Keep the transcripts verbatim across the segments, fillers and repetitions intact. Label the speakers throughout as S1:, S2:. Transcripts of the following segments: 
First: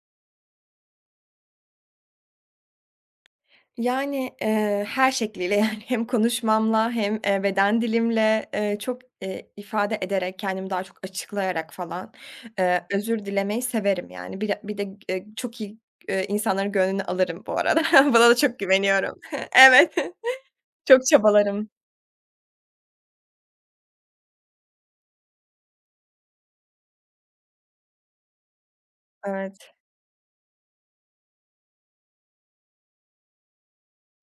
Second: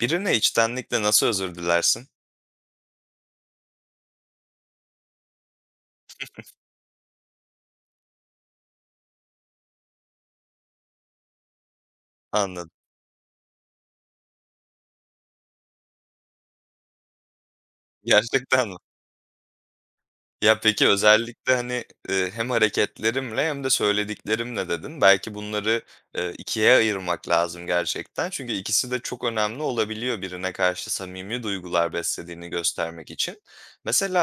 S1: Birine içtenlikle nasıl özür dilersin?
S2: Yani, eee, her şekliyle, yani, hem konuşmamla hem, eee, beden dilimle, eee, çok, eee, ifade ederek, kendimi daha çok açıklayarak falan,
S1: Anladım.
S2: eee, özür dilemeyi severim, yani, bir de bir de g eee, çok iyi, iii, insanların gönlünü alırım bu arada. Buna da çok
S1: Gerçekten mi?
S2: güveniyorum. Evet.
S1: Ya, peki,
S2: Çok
S1: özellikle,
S2: çabalarım.
S1: hani, eee, "hem hareketlerimle hem de söylediklerimle" dedin. Belki bunları, eee, ikiye ayırmak lazım gerçekten çünkü ikisi de çok önemli
S2: Evet.
S1: olabiliyor birine karşı samimi duygular beslediğini göstermek için.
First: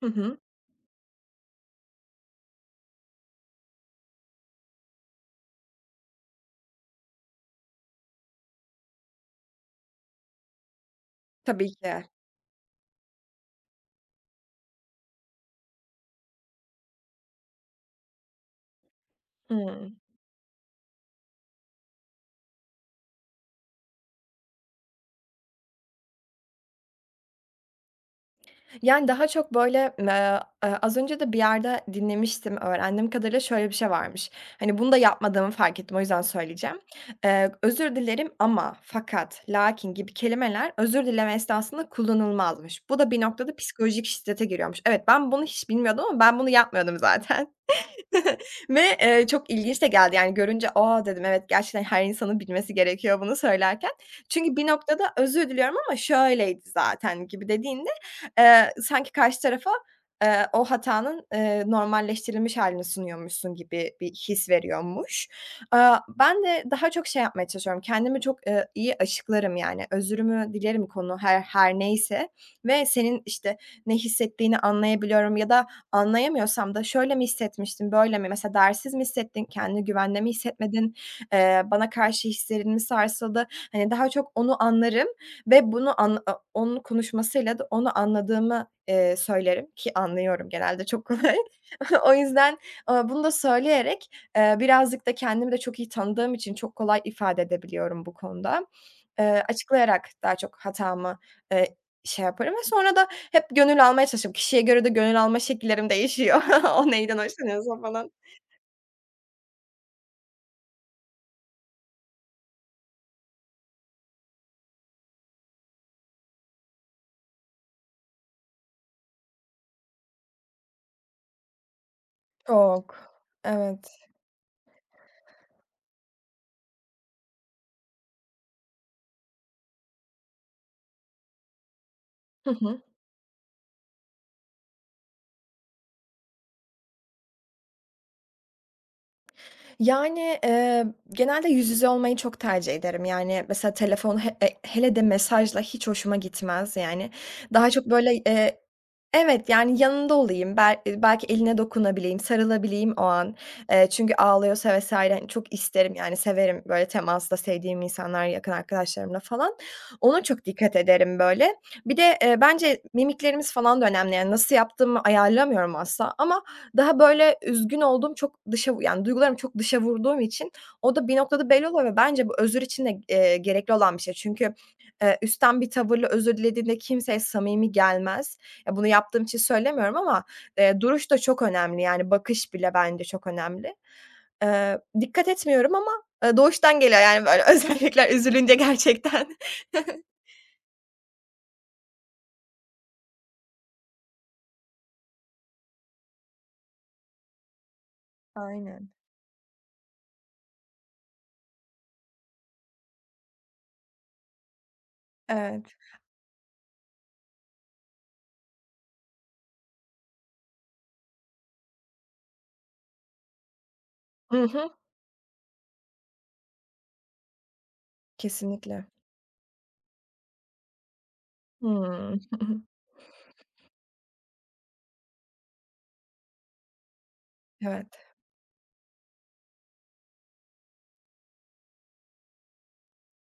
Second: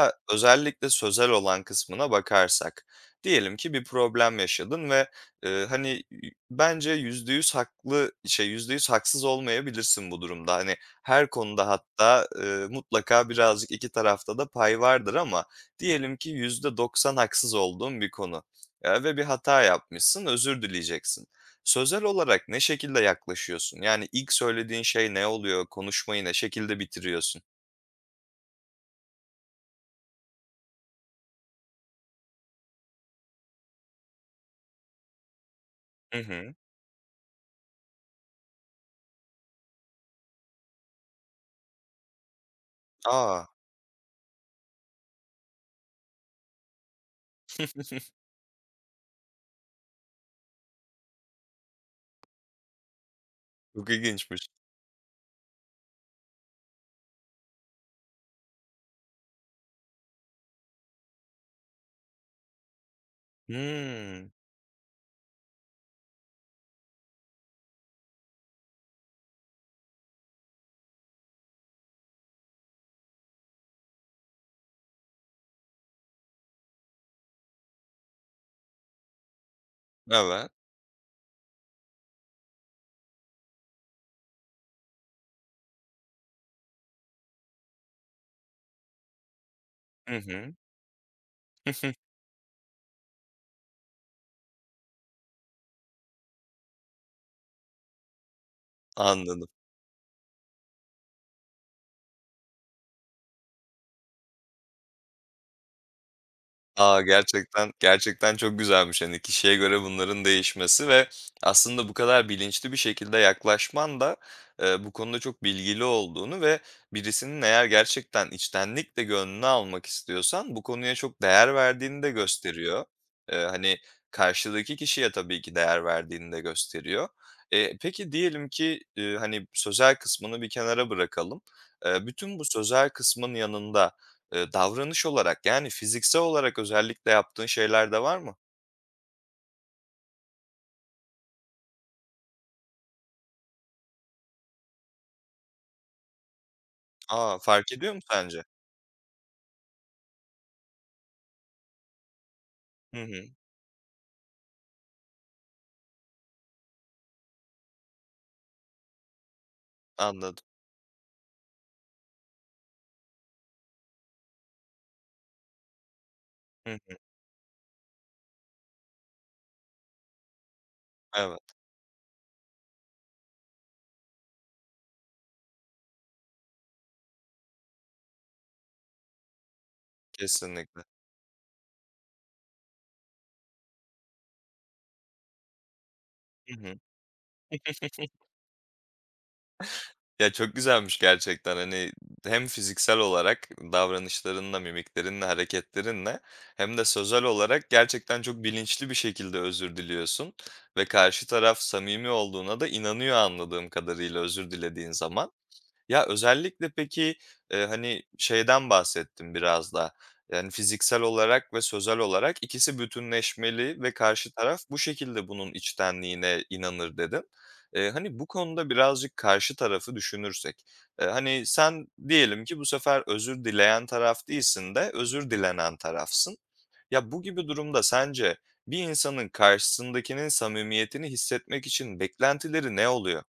S2: Hı hı.
S1: özellikle sözel olan kısmına bakarsak, diyelim ki bir problem yaşadın ve, eee, hani, i bence yüzde yüz haklı şey yüzde yüz haksız olmayabilirsin bu durumda. Hani, her konuda
S2: Tabii ki.
S1: hatta, eee, mutlaka birazcık iki tarafta da pay vardır ama diyelim ki yüzde doksan haksız olduğun bir konu, eee, ve bir hata
S2: Hımm.
S1: yapmışsın, özür dileyeceksin. Sözel olarak ne şekilde yaklaşıyorsun? Yani, ilk söylediğin şey ne oluyor, konuşmayı ne şekilde bitiriyorsun?
S2: Yani, daha çok böyle, ııı, ııı, az önce de bir yerde dinlemiştim öğrendiğim kadarıyla şöyle bir şey varmış, hani, bunu da yapmadığımı fark ettim, o
S1: Hı
S2: yüzden
S1: hı.
S2: söyleyeceğim. Iıı, özür dilerim ama, fakat, lakin gibi kelimeler özür dileme esnasında kullanılmazmış. Bu da bir
S1: A!
S2: noktada psikolojik şiddete giriyormuş. Evet, ben bunu hiç bilmiyordum ama ben bunu yapmıyordum zaten ve, ııı, çok ilginç de geldi, yani, görünce, a, dedim, evet gerçekten her insanın bilmesi gerekiyor bunu
S1: Çok
S2: söylerken.
S1: ilginçmiş.
S2: Çünkü bir noktada özür diliyorum ama şöyleydi zaten gibi dediğinde, ııı, sanki karşı tarafa, ııı, o hatanın, ııı, normalleştirilmiş hâlini sunuyormuşsun gibi bir
S1: Hıı.
S2: his veriyormuş. Iıı, ben de daha çok şey yapmaya çalışıyorum, kendimi çok, ııı, iyi açıklarım, yani, özürümü dilerim konu her her neyse ve senin, işte, ne hissettiğini anlayabiliyorum ya da anlayamıyorsam da şöyle mi hissetmiştin, böyle mi, mesela, değersiz mi hissettin, kendini güvende mi
S1: Evet.
S2: hissetmedin, ııı, bana karşı hislerin mi sarsıldı, hani, daha çok onu anlarım ve bunu anla o onun konuşmasıyla da onu anladığımı, ııı, söylerim ki
S1: Hı
S2: anlıyorum,
S1: hı.
S2: genelde çok kolay. O yüzden, ııı, bunu da söyleyerek, ııı, birazcık da kendimi de çok iyi tanıdığım için çok kolay ifade edebiliyorum bu konuda. Iıı,
S1: Anladım.
S2: açıklayarak daha çok hatamı, ııı, şey yaparım ve sonra da hep gönül almaya çalışırım. Kişiye göre de gönül alma şekillerim değişiyor. O
S1: A,
S2: neyden
S1: gerçekten
S2: hoşlanıyorsa falan.
S1: gerçekten çok güzelmiş, hani, kişiye göre bunların değişmesi ve aslında bu kadar bilinçli bir şekilde yaklaşman da, ııı, bu konuda çok bilgili olduğunu ve birisinin eğer gerçekten içtenlikle gönlünü almak istiyorsan, bu konuya çok değer verdiğini de gösteriyor.
S2: Çok,
S1: Iıı, hani,
S2: evet.
S1: karşıdaki kişiye tabii ki değer verdiğini de gösteriyor. Iıı, peki, diyelim ki, ııı, hani, sözel kısmını bir kenara bırakalım. Iıı, bütün bu
S2: Hı hı.
S1: sözel kısmın yanında, ııı, davranış olarak, yani, fiziksel olarak özellikle yaptığın şeyler de var mı?
S2: Yani, eee, genelde yüz yüze olmayı çok tercih ederim. Yani, mesela telefon he e hele de mesajla hiç hoşuma gitmez yani.
S1: A!
S2: Daha
S1: Fark
S2: çok
S1: ediyor mu
S2: böyle,
S1: sence?
S2: eee Evet, yani, yanında olayım, bel eee, belki eline dokunabileyim, sarılabileyim
S1: Hı
S2: o
S1: hı.
S2: an. Eee, çünkü ağlıyorsa vs. hani, çok isterim yani, severim böyle temasta, sevdiğim insanlar yakın arkadaşlarımla falan. Ona
S1: Anladım.
S2: çok dikkat ederim böyle. Bir de, eee, bence mimiklerimiz falan da önemli. Yani, nasıl yaptığımı ayarlamıyorum asla ama
S1: Hı hı.
S2: daha böyle üzgün olduğum, çok dışa vu yani, duygularımı çok dışa vurduğum için o da bir noktada
S1: Evet.
S2: belli oluyor ve bence bu özür için de, eee, gerekli olan bir şey. Çünkü, eee, üstten bir tavırla özür dilediğinde kimseye samimi gelmez. E, bunu yaptığım için söylemiyorum ama, eee,
S1: Kesinlikle.
S2: duruş da çok önemli yani, bakış bile bence çok önemli. Eee, dikkat etmiyorum ama, eee,
S1: Hı hı.
S2: doğuştan geliyor, yani, böyle özellikler üzülünce gerçekten.
S1: Ya, çok güzelmiş gerçekten, hani, ımm, hem fiziksel olarak davranışlarınla, mimiklerinle, hareketlerinle hem de sözel olarak gerçekten çok bilinçli
S2: Aynen.
S1: bir şekilde özür diliyorsun ve karşı taraf samimi olduğuna da inanıyor anladığım kadarıyla özür dilediğin zaman.
S2: Evet.
S1: Ya, özellikle peki, eee, hani, şeyden bahsettin biraz da, yani, "Fiziksel olarak ve sözel olarak ikisi bütünleşmeli ve karşı
S2: Hı
S1: taraf
S2: hı.
S1: bu şekilde bunun içtenliğine inanır." dedin. Eee, hani, bu konuda
S2: Kesinlikle.
S1: birazcık karşı tarafı düşünürsek. Eee, hani, sen
S2: Hımm.
S1: diyelim ki bu sefer özür dileyen taraf değilsin de özür dilenen tarafsın. Ya, bu gibi durumda
S2: Evet.
S1: sence bir insanın karşısındakinin samimiyetini hissetmek için beklentileri ne oluyor?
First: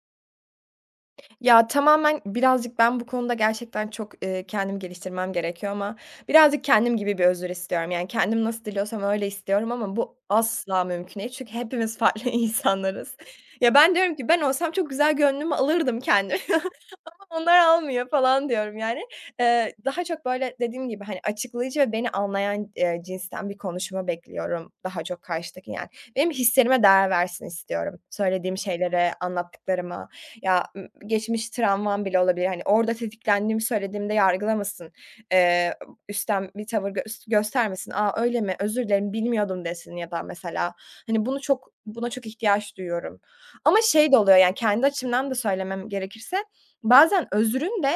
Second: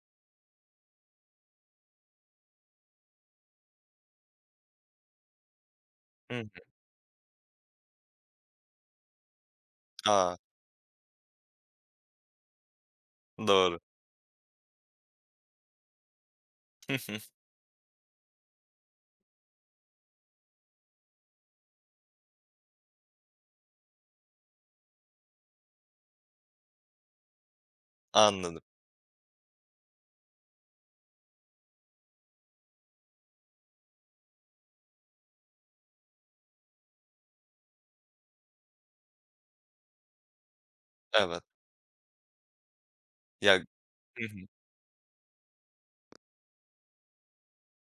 S2: Ya, tamamen birazcık ben bu konuda gerçekten çok, eee, kendimi geliştirmem gerekiyor ama
S1: Hı hı.
S2: birazcık kendim gibi bir özür istiyorum, yani, kendim nasıl diliyorsam öyle istiyorum ama bu
S1: A!
S2: asla mümkün değil çünkü hepimiz farklı insanlarız. Ya,
S1: Doğru.
S2: ben diyorum ki ben olsam çok güzel gönlümü alırdım kendimin ama onlar almıyor falan diyorum yani. Eee, daha çok böyle dediğim gibi, hani, açıklayıcı ve beni anlayan, eee, cinsten bir konuşma bekliyorum daha çok karşıdaki yani. Benim hislerime değer versin istiyorum, söylediğim
S1: Anladım.
S2: şeylere, anlattıklarıma. Ya, ım geçmiş travmam bile olabilir, hani, orada tetiklendiğimi söylediğimde yargılamasın, eee, [unintelligible] üstten bir tavır gös göstermesin, "A, öyle mi, özür dilerim, bilmiyordum." desin ya da mesela. Hani, bunu
S1: Evet.
S2: çok buna çok ihtiyaç duyuyorum
S1: Ya
S2: ama şey de
S1: Hı
S2: oluyor,
S1: hı.
S2: yani, kendi açımdan da söylemem gerekirse, bazen özrün de,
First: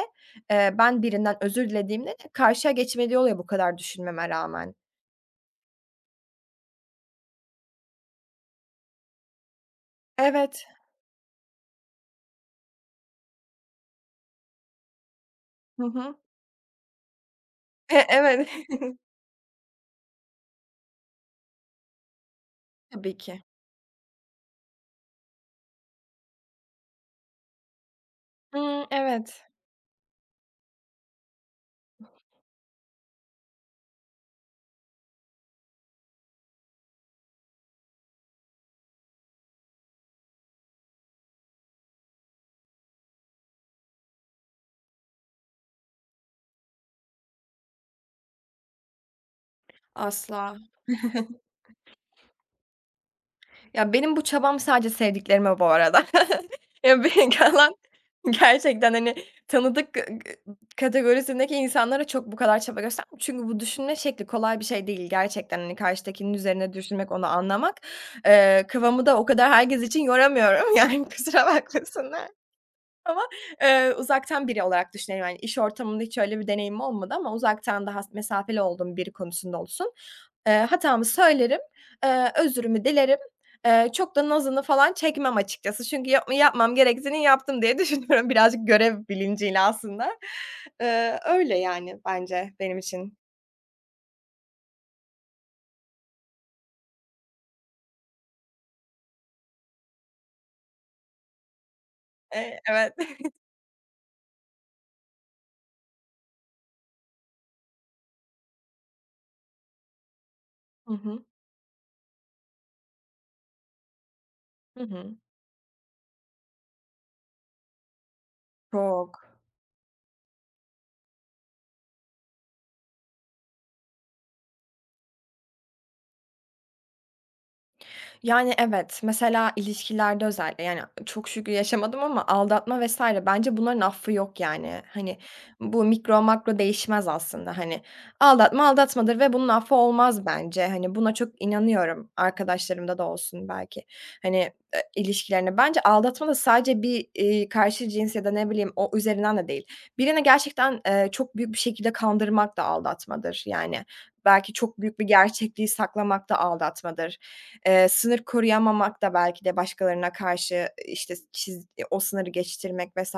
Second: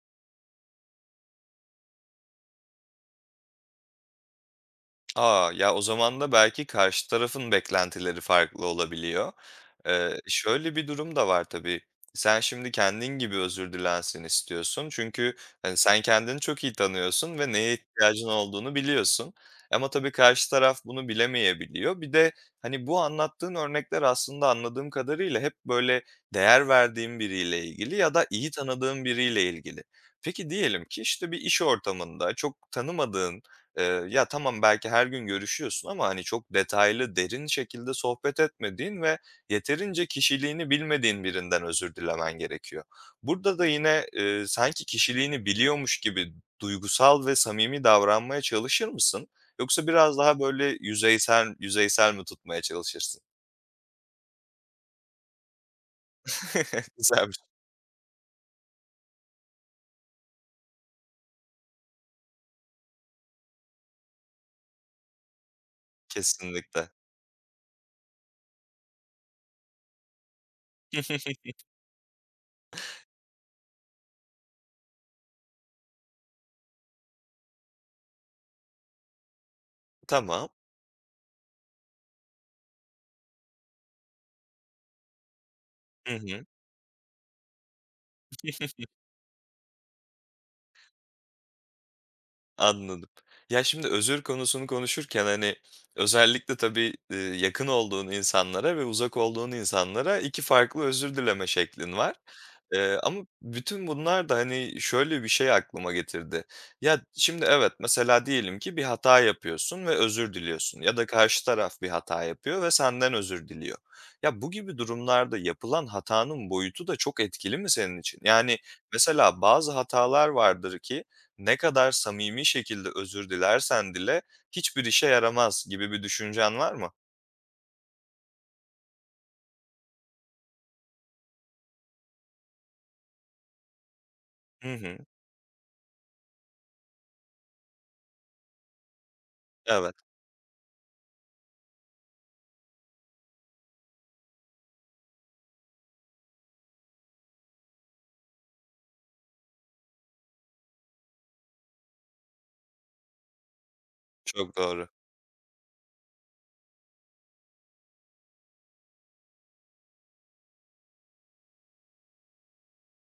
S2: eee, ben birinden özür dilediğimde de karşıya geçmediği oluyor bu kadar düşünmeme rağmen.
S1: A! Ya, o zaman da belki karşı tarafın beklentileri farklı olabiliyor. Eee,
S2: Evet.
S1: şöyle, bir durum da var tabii, sen şimdi kendin gibi özür dilensin istiyorsun çünkü, hani,
S2: Hı
S1: sen
S2: hı.
S1: kendini çok iyi tanıyorsun ve neye
S2: E
S1: ihtiyacın
S2: evet.
S1: olduğunu biliyorsun ama tabii karşı taraf bunu bilemeyebiliyor. Bir de, hani, bu
S2: Tabii ki.
S1: anlattığın örnekler aslında anladığım kadarıyla hep böyle değer verdiğin biriyle ilgili ya da iyi
S2: Hımm,
S1: tanıdığın biriyle
S2: evet.
S1: ilgili. Peki, diyelim ki, işte, bir iş ortamında çok tanımadığın, ııı, ya tamam, belki her gün görüşüyorsun ama, hani, çok detaylı, derin şekilde sohbet etmediğin ve yeterince kişiliğini bilmediğin birinden özür dilemen gerekiyor. Burada da yine, ııı, sanki kişiliğini biliyormuş gibi duygusal ve samimi davranmaya çalışır mısın yoksa biraz daha
S2: Asla.
S1: böyle yüzeysel yüzeysel mi tutmaya çalışırsın?
S2: Ya, benim bu çabam sadece sevdiklerime bu arada
S1: Güzelmiş.
S2: [unintelligible] gerçekten hani, tanıdık [unintelligible] kategorisindeki insanlara çok bu kadar çaba gösterm Çünkü bu düşünme şekli kolay bir şey değil. Gerçekten, hani karşıdakinin üzerine
S1: Kesinlikle.
S2: düşünmek, onu anlamak. Eee, kafamı da o kadar herkes için yoramıyorum yani kusura bakmasınlar ama eee, uzaktan biri olarak düşünüyorum, hani, iş ortamında hiç öyle bir deneyimim olmadı ama uzaktan daha s mesafeli olduğum biri konusunda olsun,
S1: Tamam.
S2: eee, hatamı söylerim, eee, özrümü dilerim, eee, çok da nazını falan çekmem açıkçası çünkü
S1: Hı
S2: yap
S1: hı.
S2: yapmam gerektiğini yaptım diye düşünüyorum birazcık görev bilinciyle aslında. Iıı, öyle, yani, bence benim
S1: Anladım.
S2: için.
S1: Ya, şimdi özür konusunu konuşurken, hani, özellikle tabii, eee, yakın olduğun insanlara ve uzak olduğun insanlara iki farklı özür dileme şeklin var,
S2: E, evet.
S1: eee, ama bütün bunlar da, hani, şöyle bir şey aklıma getirdi. Ya, şimdi evet, mesela diyelim ki bir hata yapıyorsun ve özür diliyorsun
S2: Hı
S1: ya da
S2: hı.
S1: karşı taraf bir hata yapıyor ve senden özür diliyor. Ya, bu gibi
S2: Hı hı.
S1: durumlarda yapılan hatanın boyutu da çok etkili mi senin için? Yani,
S2: Çok.
S1: mesela bazı hatalar vardır ki ne kadar samimi şekilde özür dilersen dile hiçbir işe yaramaz gibi bir düşüncen var mı?
S2: Yani, evet, mesela, ilişkilerde özellikle, yani, çok şükür yaşamadım ama aldatma vs. bence bunların affı yok,
S1: Hı
S2: yani.
S1: hı.
S2: Hani, bu mikro, makro değişmez. Aslında hani aldatma, aldatmadır. Ve bunun affı
S1: Evet.
S2: olmaz, bence, hani, buna çok inanıyorum, arkadaşlarımda da olsun belki, hani, eee, ilişkilerini Bence, aldatma da sadece bir, iii, karşı cins, ya da ne bileyim, o üzerinden de değil, birini gerçekten, eee, çok büyük bir şekilde kandırmak da aldatmadır, yani, belki
S1: Çok
S2: çok
S1: doğru.
S2: büyük bir gerçekliği saklamak da aldatmadır. Eee, sınır koruyamamak da belki de başkalarına karşı, işte, çiz o sınırı geçiştirmek vs.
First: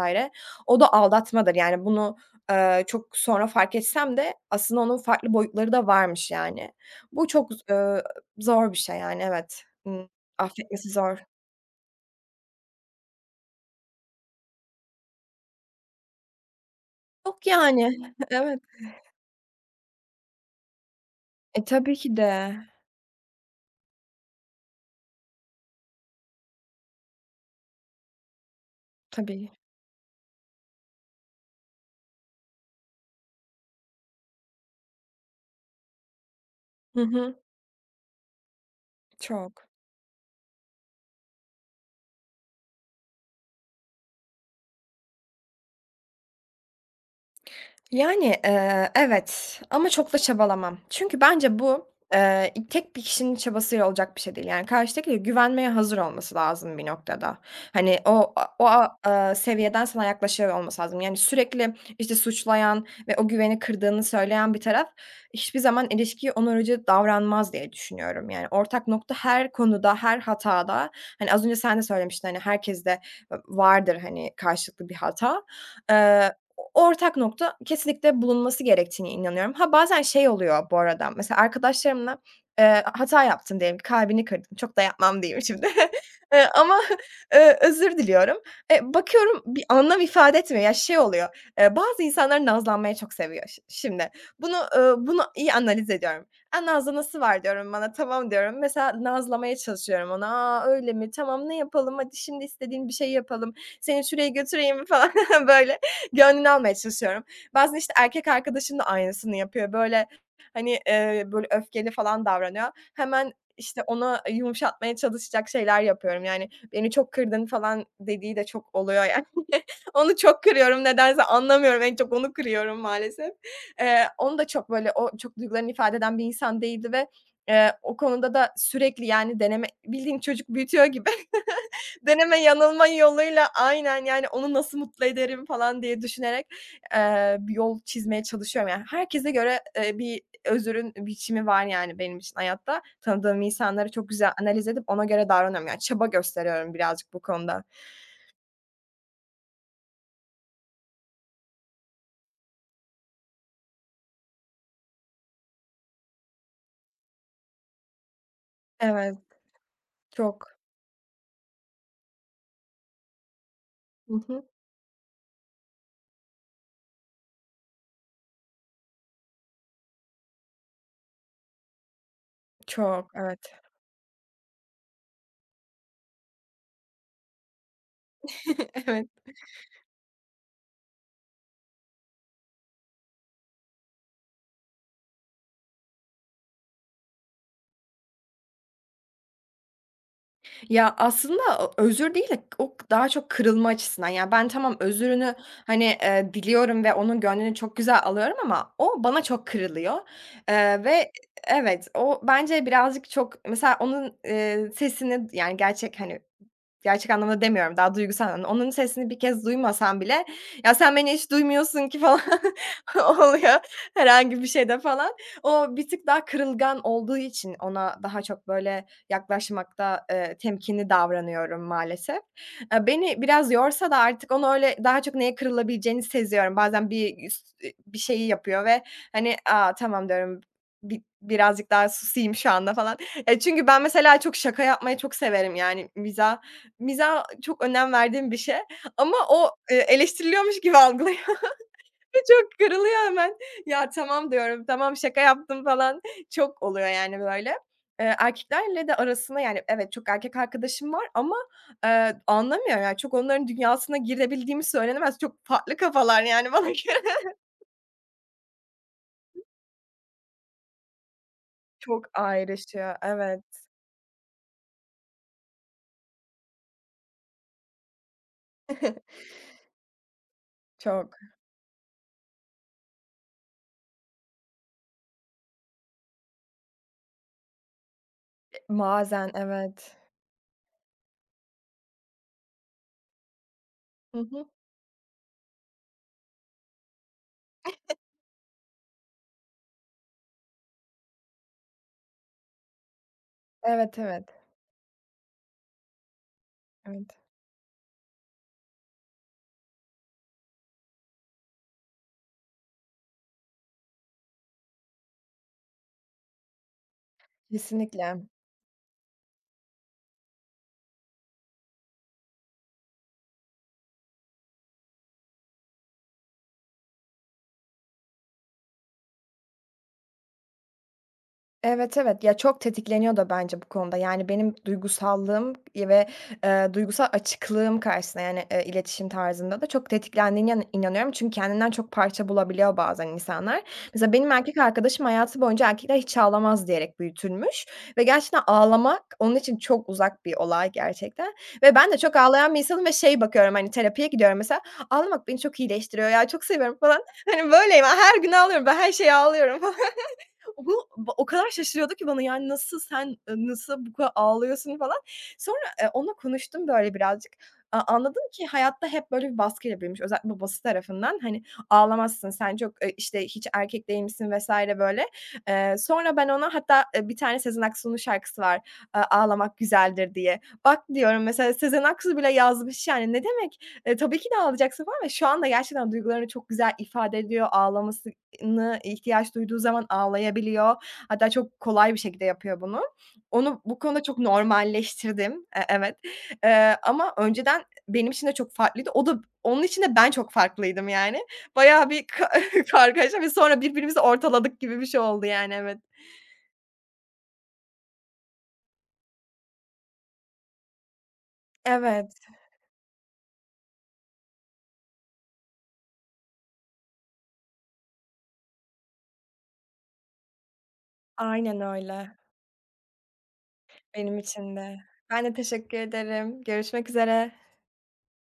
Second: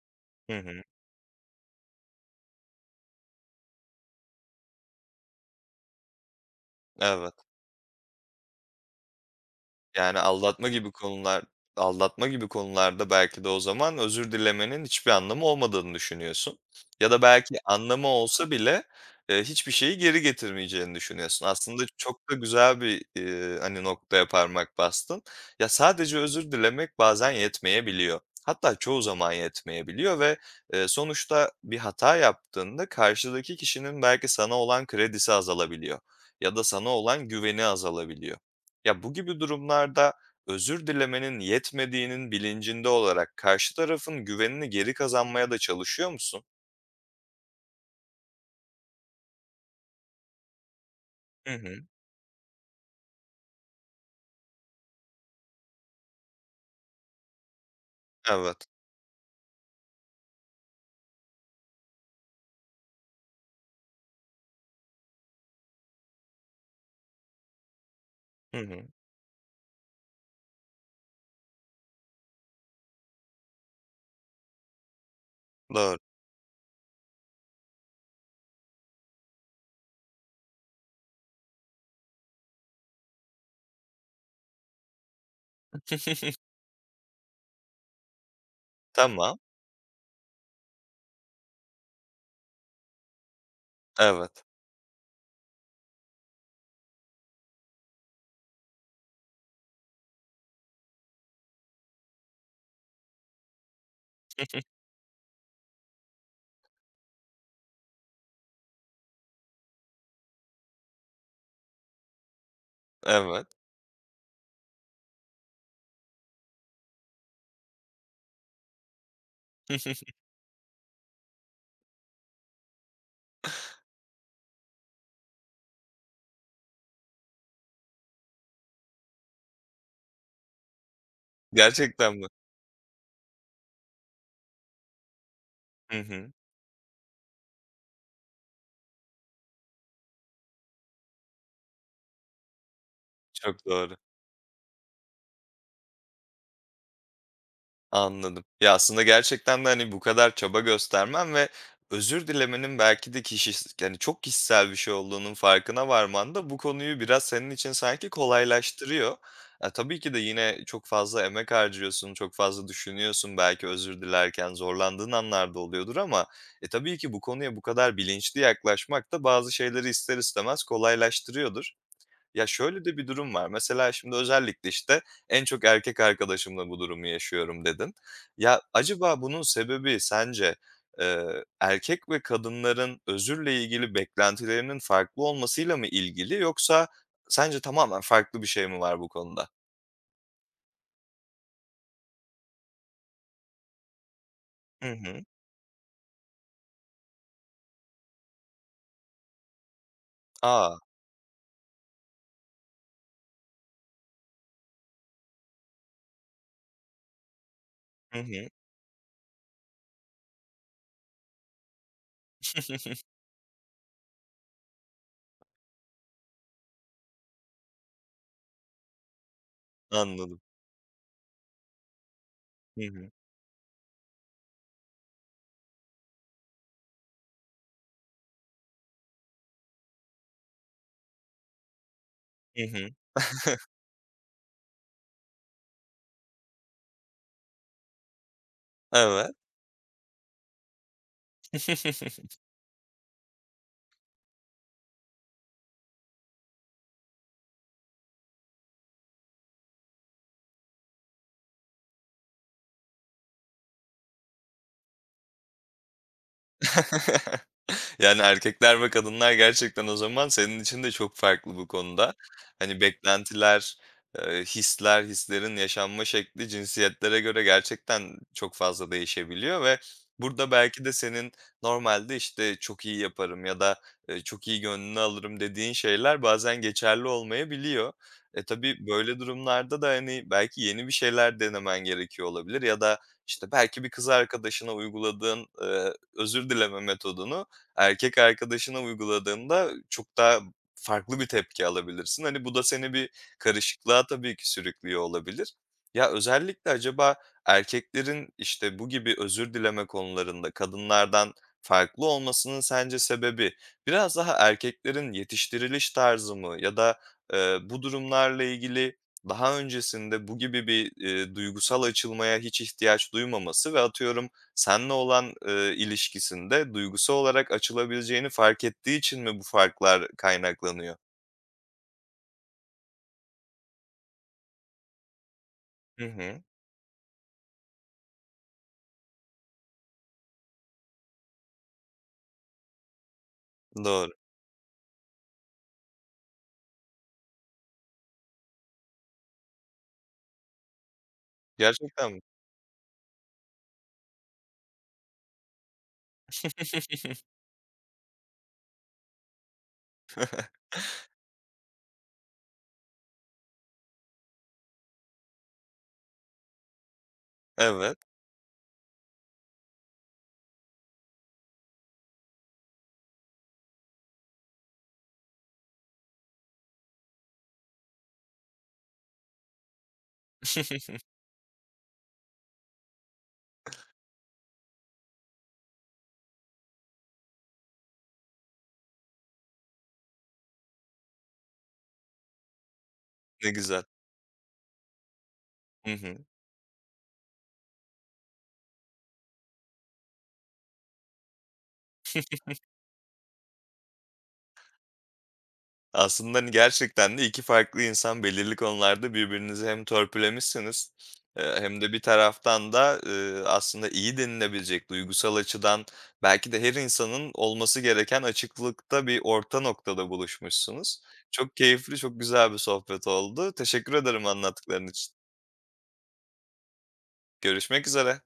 S1: Hı
S2: o
S1: hı.
S2: da aldatmadır, yani, bunu, eee, çok sonra fark etsem de aslında onun farklı boyutları da varmış, yani. Bu
S1: Evet.
S2: çok z ııı, zor bir şey, yani, evet, ııı,
S1: Yani, aldatma
S2: affetmesi
S1: gibi
S2: zor.
S1: konular aldatma gibi konularda belki de o zaman özür dilemenin hiçbir anlamı olmadığını düşünüyorsun ya da
S2: Yok,
S1: belki
S2: yani.
S1: anlamı olsa
S2: Evet.
S1: bile, eee, hiçbir şeyi geri getirmeyeceğini düşünüyorsun.
S2: E,
S1: Aslında
S2: tabii ki
S1: çok da
S2: de.
S1: güzel bir, iii, hani, noktaya parmak bastın. Ya, sadece özür dilemek bazen yetmeyebiliyor. Hatta çoğu zaman
S2: Tabii.
S1: yetmeyebiliyor ve, eee, sonuçta bir hata yaptığında karşıdaki kişinin belki sana olan kredisi azalabiliyor ya da sana
S2: Hı
S1: olan
S2: hı.
S1: güveni azalabiliyor. Ya, bu gibi
S2: Çok.
S1: durumlarda özür dilemenin yetmediğinin bilincinde olarak karşı tarafın güvenini geri kazanmaya da çalışıyor musun?
S2: Yani, eee, evet ama çok da çabalamam çünkü
S1: Hı
S2: bence
S1: hı.
S2: bu, eee, i tek bir kişinin çabasıyla olacak bir şey değil, yani, karşıdaki ile güvenmeye hazır olması lazım bir noktada. Hani, o a
S1: Evet.
S2: o, ııı, seviyeden sana yaklaşıyor olması lazım, yani, sürekli, işte, suçlayan ve o güveni kırdığını söyleyen bir taraf hiçbir zaman ilişkiye onarıcı davranmaz diye düşünüyorum. Yani,
S1: Hı
S2: ortak
S1: hı.
S2: nokta her konuda, her hatada, hani, az önce sen de söylemiştin, hani, herkeste ı vardır, hani, karşılıklı bir hata,
S1: Doğru.
S2: eee, o ortak nokta kesinlikle bulunması gerektiğine inanıyorum. Ha, bazen şey oluyor bu arada, mesela arkadaşlarımla, eee, hata yaptım diyelim, kalbini kırdım, çok da yapmam, diyeyim şimdi eee, ama eee, özür diliyorum. E,
S1: Tamam.
S2: bakıyorum bir anlam ifade etmiyor, ya, şey oluyor, eee, bazı insanlar nazlanmayı çok seviyor şi şimdi.
S1: Evet.
S2: Bunu, ııı, bunu iyi analiz ediyorum. "A, nazlanası var," diyorum bana, tamam diyorum. Mesela, nazlamaya çalışıyorum onu, "A, öyle mi? Tamam, ne yapalım," hadi şimdi istediğin bir şeyi yapalım, seni şuraya götüreyim mi, falan, böyle gönlünü almaya çalışıyorum. Bazen, işte, erkek arkadaşım da aynısını yapıyor, böyle, hani, eee, böyle öfkeli falan davranıyor, hemen,
S1: Evet.
S2: işte, onu yumuşatmaya çalışacak şeyler yapıyorum. Yani, "Beni çok kırdın," falan dediği de çok oluyor yani. Onu çok kırıyorum nedense, anlamıyorum, en çok onu kırıyorum, maalesef. Eee, onu da çok böyle, o çok duygularını ifade eden bir insan değildi ve, eee, o konuda da sürekli, yani, deneme, bildiğin çocuk büyütüyor gibi
S1: Gerçekten mi?
S2: deneme yanılma yoluyla aynen, yani, onu nasıl mutlu ederim falan
S1: Hı
S2: diye
S1: hı.
S2: düşünerek, eee, bir yol çizmeye çalışıyorum. Yani, herkese göre, eee, bir özrün biçimi var, yani, benim için hayatta. Tanıdığım
S1: Çok
S2: insanları
S1: doğru.
S2: çok güzel analiz edip ona göre davranıyorum. Yani, çaba gösteriyorum birazcık bu konuda.
S1: Anladım. Ya, aslında gerçekten de, hani, bu kadar çaba göstermen ve özür dilemenin belki de kişis hani, çok kişisel bir şey olduğunun farkına varman da bu konuyu biraz senin için sanki kolaylaştırıyor.
S2: Evet,
S1: E, tabii ki de
S2: çok.
S1: yine çok fazla emek harcıyorsun, çok fazla düşünüyorsun, belki özür
S2: Hı hı.
S1: dilerken zorlandığın anlar da oluyordur ama, e, tabii ki bu konuya bu kadar bilinçli yaklaşmak da bazı şeyleri ister istemez kolaylaştırıyordur. Ya, şöyle de bir
S2: Çok,
S1: durum
S2: evet.
S1: var. Mesela şimdi özellikle, işte, en çok erkek arkadaşımla bu durumu yaşıyorum, dedin. Ya,
S2: Evet.
S1: acaba bunun sebebi sence, eee, erkek ve kadınların özürle ilgili beklentilerinin farklı olmasıyla mı ilgili yoksa sence tamamen farklı bir şey mi var bu konuda?
S2: Ya, aslında o özür değil de o daha çok kırılma açısından, yani, ben tamam,
S1: Hı hı.
S2: özrünü, hani, eee, diliyorum ve onun gönlünü çok güzel alıyorum ama o bana çok kırılıyor,
S1: A!
S2: eee, Evet. O bence birazcık çok Mesela onun, eee, sesini yani, gerçek, hani, gerçek anlamda demiyorum, daha
S1: Hı
S2: duygusal anlamda.
S1: hı.
S2: Onun sesini bir kez duymasan bile, "Ya, sen beni hiç duymuyorsun ki," falan, oluyor, herhangi bir şeyde, falan. O bir tık daha kırılgan olduğu için ona daha çok böyle yaklaşmakta, eee,
S1: Anladım.
S2: temkinli davranıyorum maalesef.
S1: Hı
S2: Eee,
S1: hı.
S2: beni biraz yorsa da artık, onu öyle daha çok neye kırılabileceğini seziyorum. Bazen bir üst e bir şeyi yapıyor ve, hani, "A, tamam" diyorum, "Bi birazcık daha susayım şu
S1: Hı
S2: anda."
S1: hı.
S2: falan. Ya, çünkü ben mesela çok şaka yapmayı çok severim, yani, mizah mizah çok önem verdiğim bir şey ama
S1: Evet.
S2: o, eee, eleştiriliyormuş gibi algılıyor ve çok kırılıyor hemen. "Ya, tamam." diyorum, "Tamam, şaka yaptım." falan, çok oluyor, yani, böyle. Eee, erkeklerle de arasına Yani, evet, çok erkek arkadaşım var ama, eee, anlamıyorum, yani, çok onların dünyasına girebildiğim söylenemez, çok farklı kafalar, yani, bana göre.
S1: Yani, erkekler ve kadınlar gerçekten o zaman senin için de çok farklı bu
S2: Çok
S1: konuda. Hani,
S2: ayrışıyor, evet.
S1: beklentiler, eee, hisler, hislerin yaşanma şekli cinsiyetlere göre gerçekten çok fazla değişebiliyor ve burada belki de
S2: Çok.
S1: senin normalde, işte, "Çok iyi yaparım." ya da, eee, "Çok iyi gönlünü alırım." dediğin şeyler bazen geçerli olmayabiliyor. E, tabii, böyle
S2: Bazen.
S1: durumlarda da,
S2: Evet.
S1: hani, belki yeni bir şeyler denemen gerekiyor olabilir ya da, işte, belki bir kız
S2: Hı hı.
S1: arkadaşına uyguladığın, eee, özür dileme metodunu erkek arkadaşına uyguladığında çok daha farklı bir tepki alabilirsin. Hani, bu da seni bir
S2: Evet,
S1: karışıklığa
S2: evet.
S1: tabii ki sürüklüyor olabilir. Ya, özellikle acaba
S2: Evet.
S1: erkeklerin, işte, bu gibi özür dileme konularında kadınlardan farklı olmasının sence sebebi, biraz daha erkeklerin yetiştiriliş tarzı mı? Ya da, eee, bu
S2: Kesinlikle.
S1: durumlarla ilgili daha öncesinde bu gibi bir, eee, duygusal açılmaya hiç ihtiyaç duymaması ve atıyorum seninle olan, eee, ilişkisinde duygusal olarak açılabileceğini fark ettiği için mi bu farklar kaynaklanıyor?
S2: Evet, evet. Ya, çok tetikleniyor da bence bu konuda, yani, benim duygusallığım, iii,
S1: Hı
S2: ve,
S1: hı.
S2: eee, duygusal açıklığım karşısında, yani, eee, iletişim tarzında da çok tetiklendiğine inan inanıyorum çünkü kendinden çok parça bulabiliyor bazen insanlar.
S1: Doğru.
S2: Mesela, benim erkek arkadaşım hayatı boyunca, "Erkekler hiç ağlamaz" diyerek büyütülmüş ve gerçekten ağlamak onun için çok uzak bir olay gerçekten ve ben de
S1: Gerçekten
S2: çok
S1: mi?
S2: ağlayan bir insanım ve, şey, bakıyorum, hani, terapiye gidiyorum mesela, ağlamak beni çok iyileştiriyor ya, çok seviyorum, falan. Hani, böyleyim, her gün ağlıyorum, ben her şeye ağlıyorum falan. O bu o kadar şaşırıyordu ki bana, yani, nasıl, sen ı nasıl bu kadar ağlıyorsun falan. Sonra, eee, onunla konuştum, böyle, birazcık. A
S1: Evet.
S2: anladım ki, hayatta hep böyle bir baskıyla büyümüş, özellikle babası tarafından. Hani, ağlamazsın, sen çok, eee, işte, hiç erkek değilmişsin vs. böyle. Eee, sonra ben ona hatta, eee, bir tane Sezen Aksu'nun şarkısı var, eee, ”Ağlamak güzeldir” diye. Bak diyorum, mesela, Sezen Aksu bile yazmış, yani, ne demek? E, tabii ki de ağlayacaksın falan ve şu anda gerçekten duygularını çok güzel ifade ediyor, ağlaması ııı, nı ihtiyaç duyduğu zaman ağlayabiliyor. Hatta çok kolay bir şekilde yapıyor bunu.
S1: Ne
S2: Onu bu
S1: güzel.
S2: konuda çok normalleştirdim. Eee,
S1: Hı
S2: evet,
S1: hı.
S2: eee, ama önceden benim için de çok farklıydı, o da onun için de ben çok farklıydım, yani. Bayağı bir ka kargaşa ve sonra birbirimizi ortaladık gibi bir şey oldu, yani, evet.
S1: Aslında, hani, gerçekten de iki farklı insan belirli konularda birbirinizi hem törpülemişsiniz, eee, hem de bir
S2: Evet.
S1: taraftan da, ııı, aslında iyi denilebilecek, duygusal açıdan belki de her insanın olması gereken açıklıkta bir orta noktada buluşmuşsunuz. Çok
S2: Aynen
S1: keyifli,
S2: öyle.
S1: çok güzel bir sohbet oldu. Teşekkür
S2: Benim
S1: ederim
S2: için de.
S1: anlattıkların için.
S2: Ben de teşekkür ederim. Görüşmek üzere.
S1: Görüşmek üzere.